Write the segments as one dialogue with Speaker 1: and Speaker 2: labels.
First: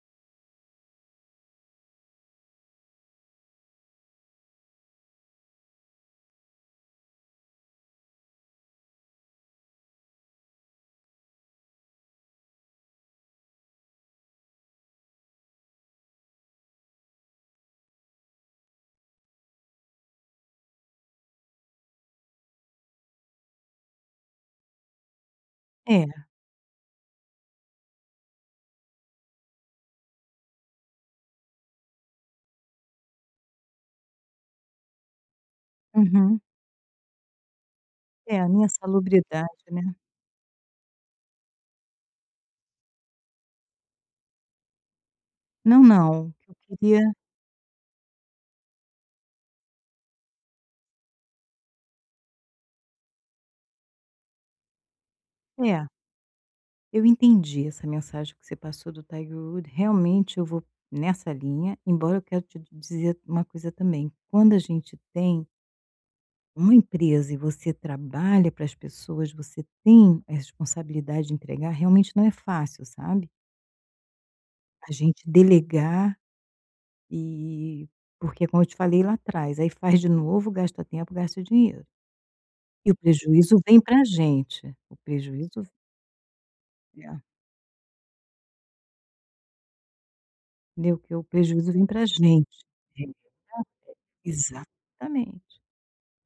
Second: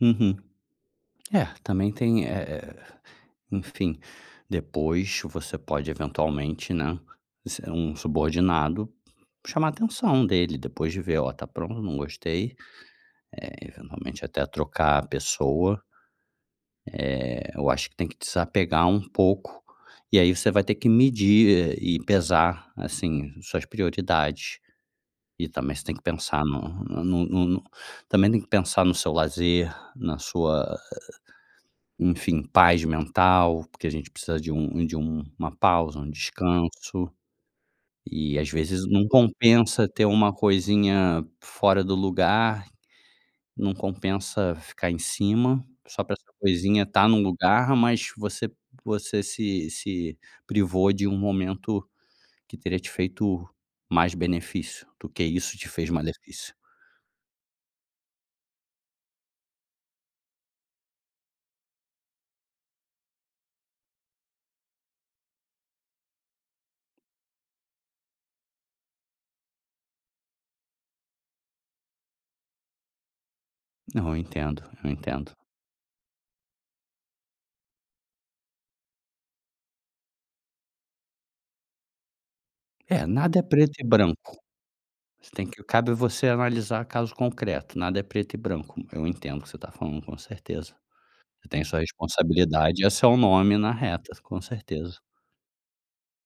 Speaker 1: Uhum, é, também tem, eh eh, enfim, depois você pode eventualmente, né, se é um subordinado, chamar a atenção dele depois de ver: "Ó, tá pron não gostei". Eh, eventualmente, até trocar a pessoa eh, eu acho que tem que desapegar um pouco e aí você vai ter que medir, eh, e pesar, assim, suas prioridades. E também você tem que
Speaker 2: Era.
Speaker 1: pensar no no no no também tem que pensar no seu lazer, na sua, enfim, paz mental, porque a gente precisa de um de um uma pausa, um
Speaker 2: Uhum.
Speaker 1: descanso e,
Speaker 2: É, a
Speaker 1: às
Speaker 2: minha
Speaker 1: vezes, não
Speaker 2: salubridade,
Speaker 1: compensa
Speaker 2: né.
Speaker 1: ter uma coisinha fora do lugar. Não compensa ficar em cima
Speaker 2: Não,
Speaker 1: só pra
Speaker 2: não.
Speaker 1: essa
Speaker 2: O que eu
Speaker 1: coisinha estar
Speaker 2: queria
Speaker 1: num lugar mas você você se se privou de um momento que teria te feito mais benefício do que isso te
Speaker 2: É.
Speaker 1: fez malefício.
Speaker 2: Eu entendi essa mensagem que você passou do Tiger Woods, realmente eu vou nessa linha, embora eu quero te dizer uma coisa também, quando a gente tem uma empresa e você trabalha para as pessoas, você tem a responsabilidade de entregar, realmente não é fácil, sabe.
Speaker 1: Não, eu entendo, eu
Speaker 2: A gente
Speaker 1: entendo.
Speaker 2: delegar e porque, como eu te falei lá atrás, aí faz de novo, gasta o tempo, gasta o dinheiro e o
Speaker 1: É, nada é
Speaker 2: prejuízo
Speaker 1: preto
Speaker 2: vem
Speaker 1: e
Speaker 2: pra
Speaker 1: branco,
Speaker 2: gente, o
Speaker 1: você tem
Speaker 2: prejuízo
Speaker 1: que
Speaker 2: v
Speaker 1: cabe a você analisar
Speaker 2: E
Speaker 1: caso
Speaker 2: é.
Speaker 1: concreto, nada é preto e branco. Eu entendo o que você tá falando, com certeza,
Speaker 2: Né, que o
Speaker 1: você tem
Speaker 2: prejuízo
Speaker 1: sua
Speaker 2: vem pra gente
Speaker 1: responsabilidade e é o seu nome na reta, com certeza.
Speaker 2: exatamente.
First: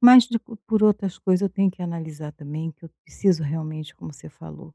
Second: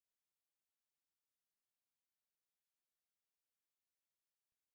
Speaker 2: Mas de co por outras coisas eu tenho que analisar também que eu preciso realmente, como você falou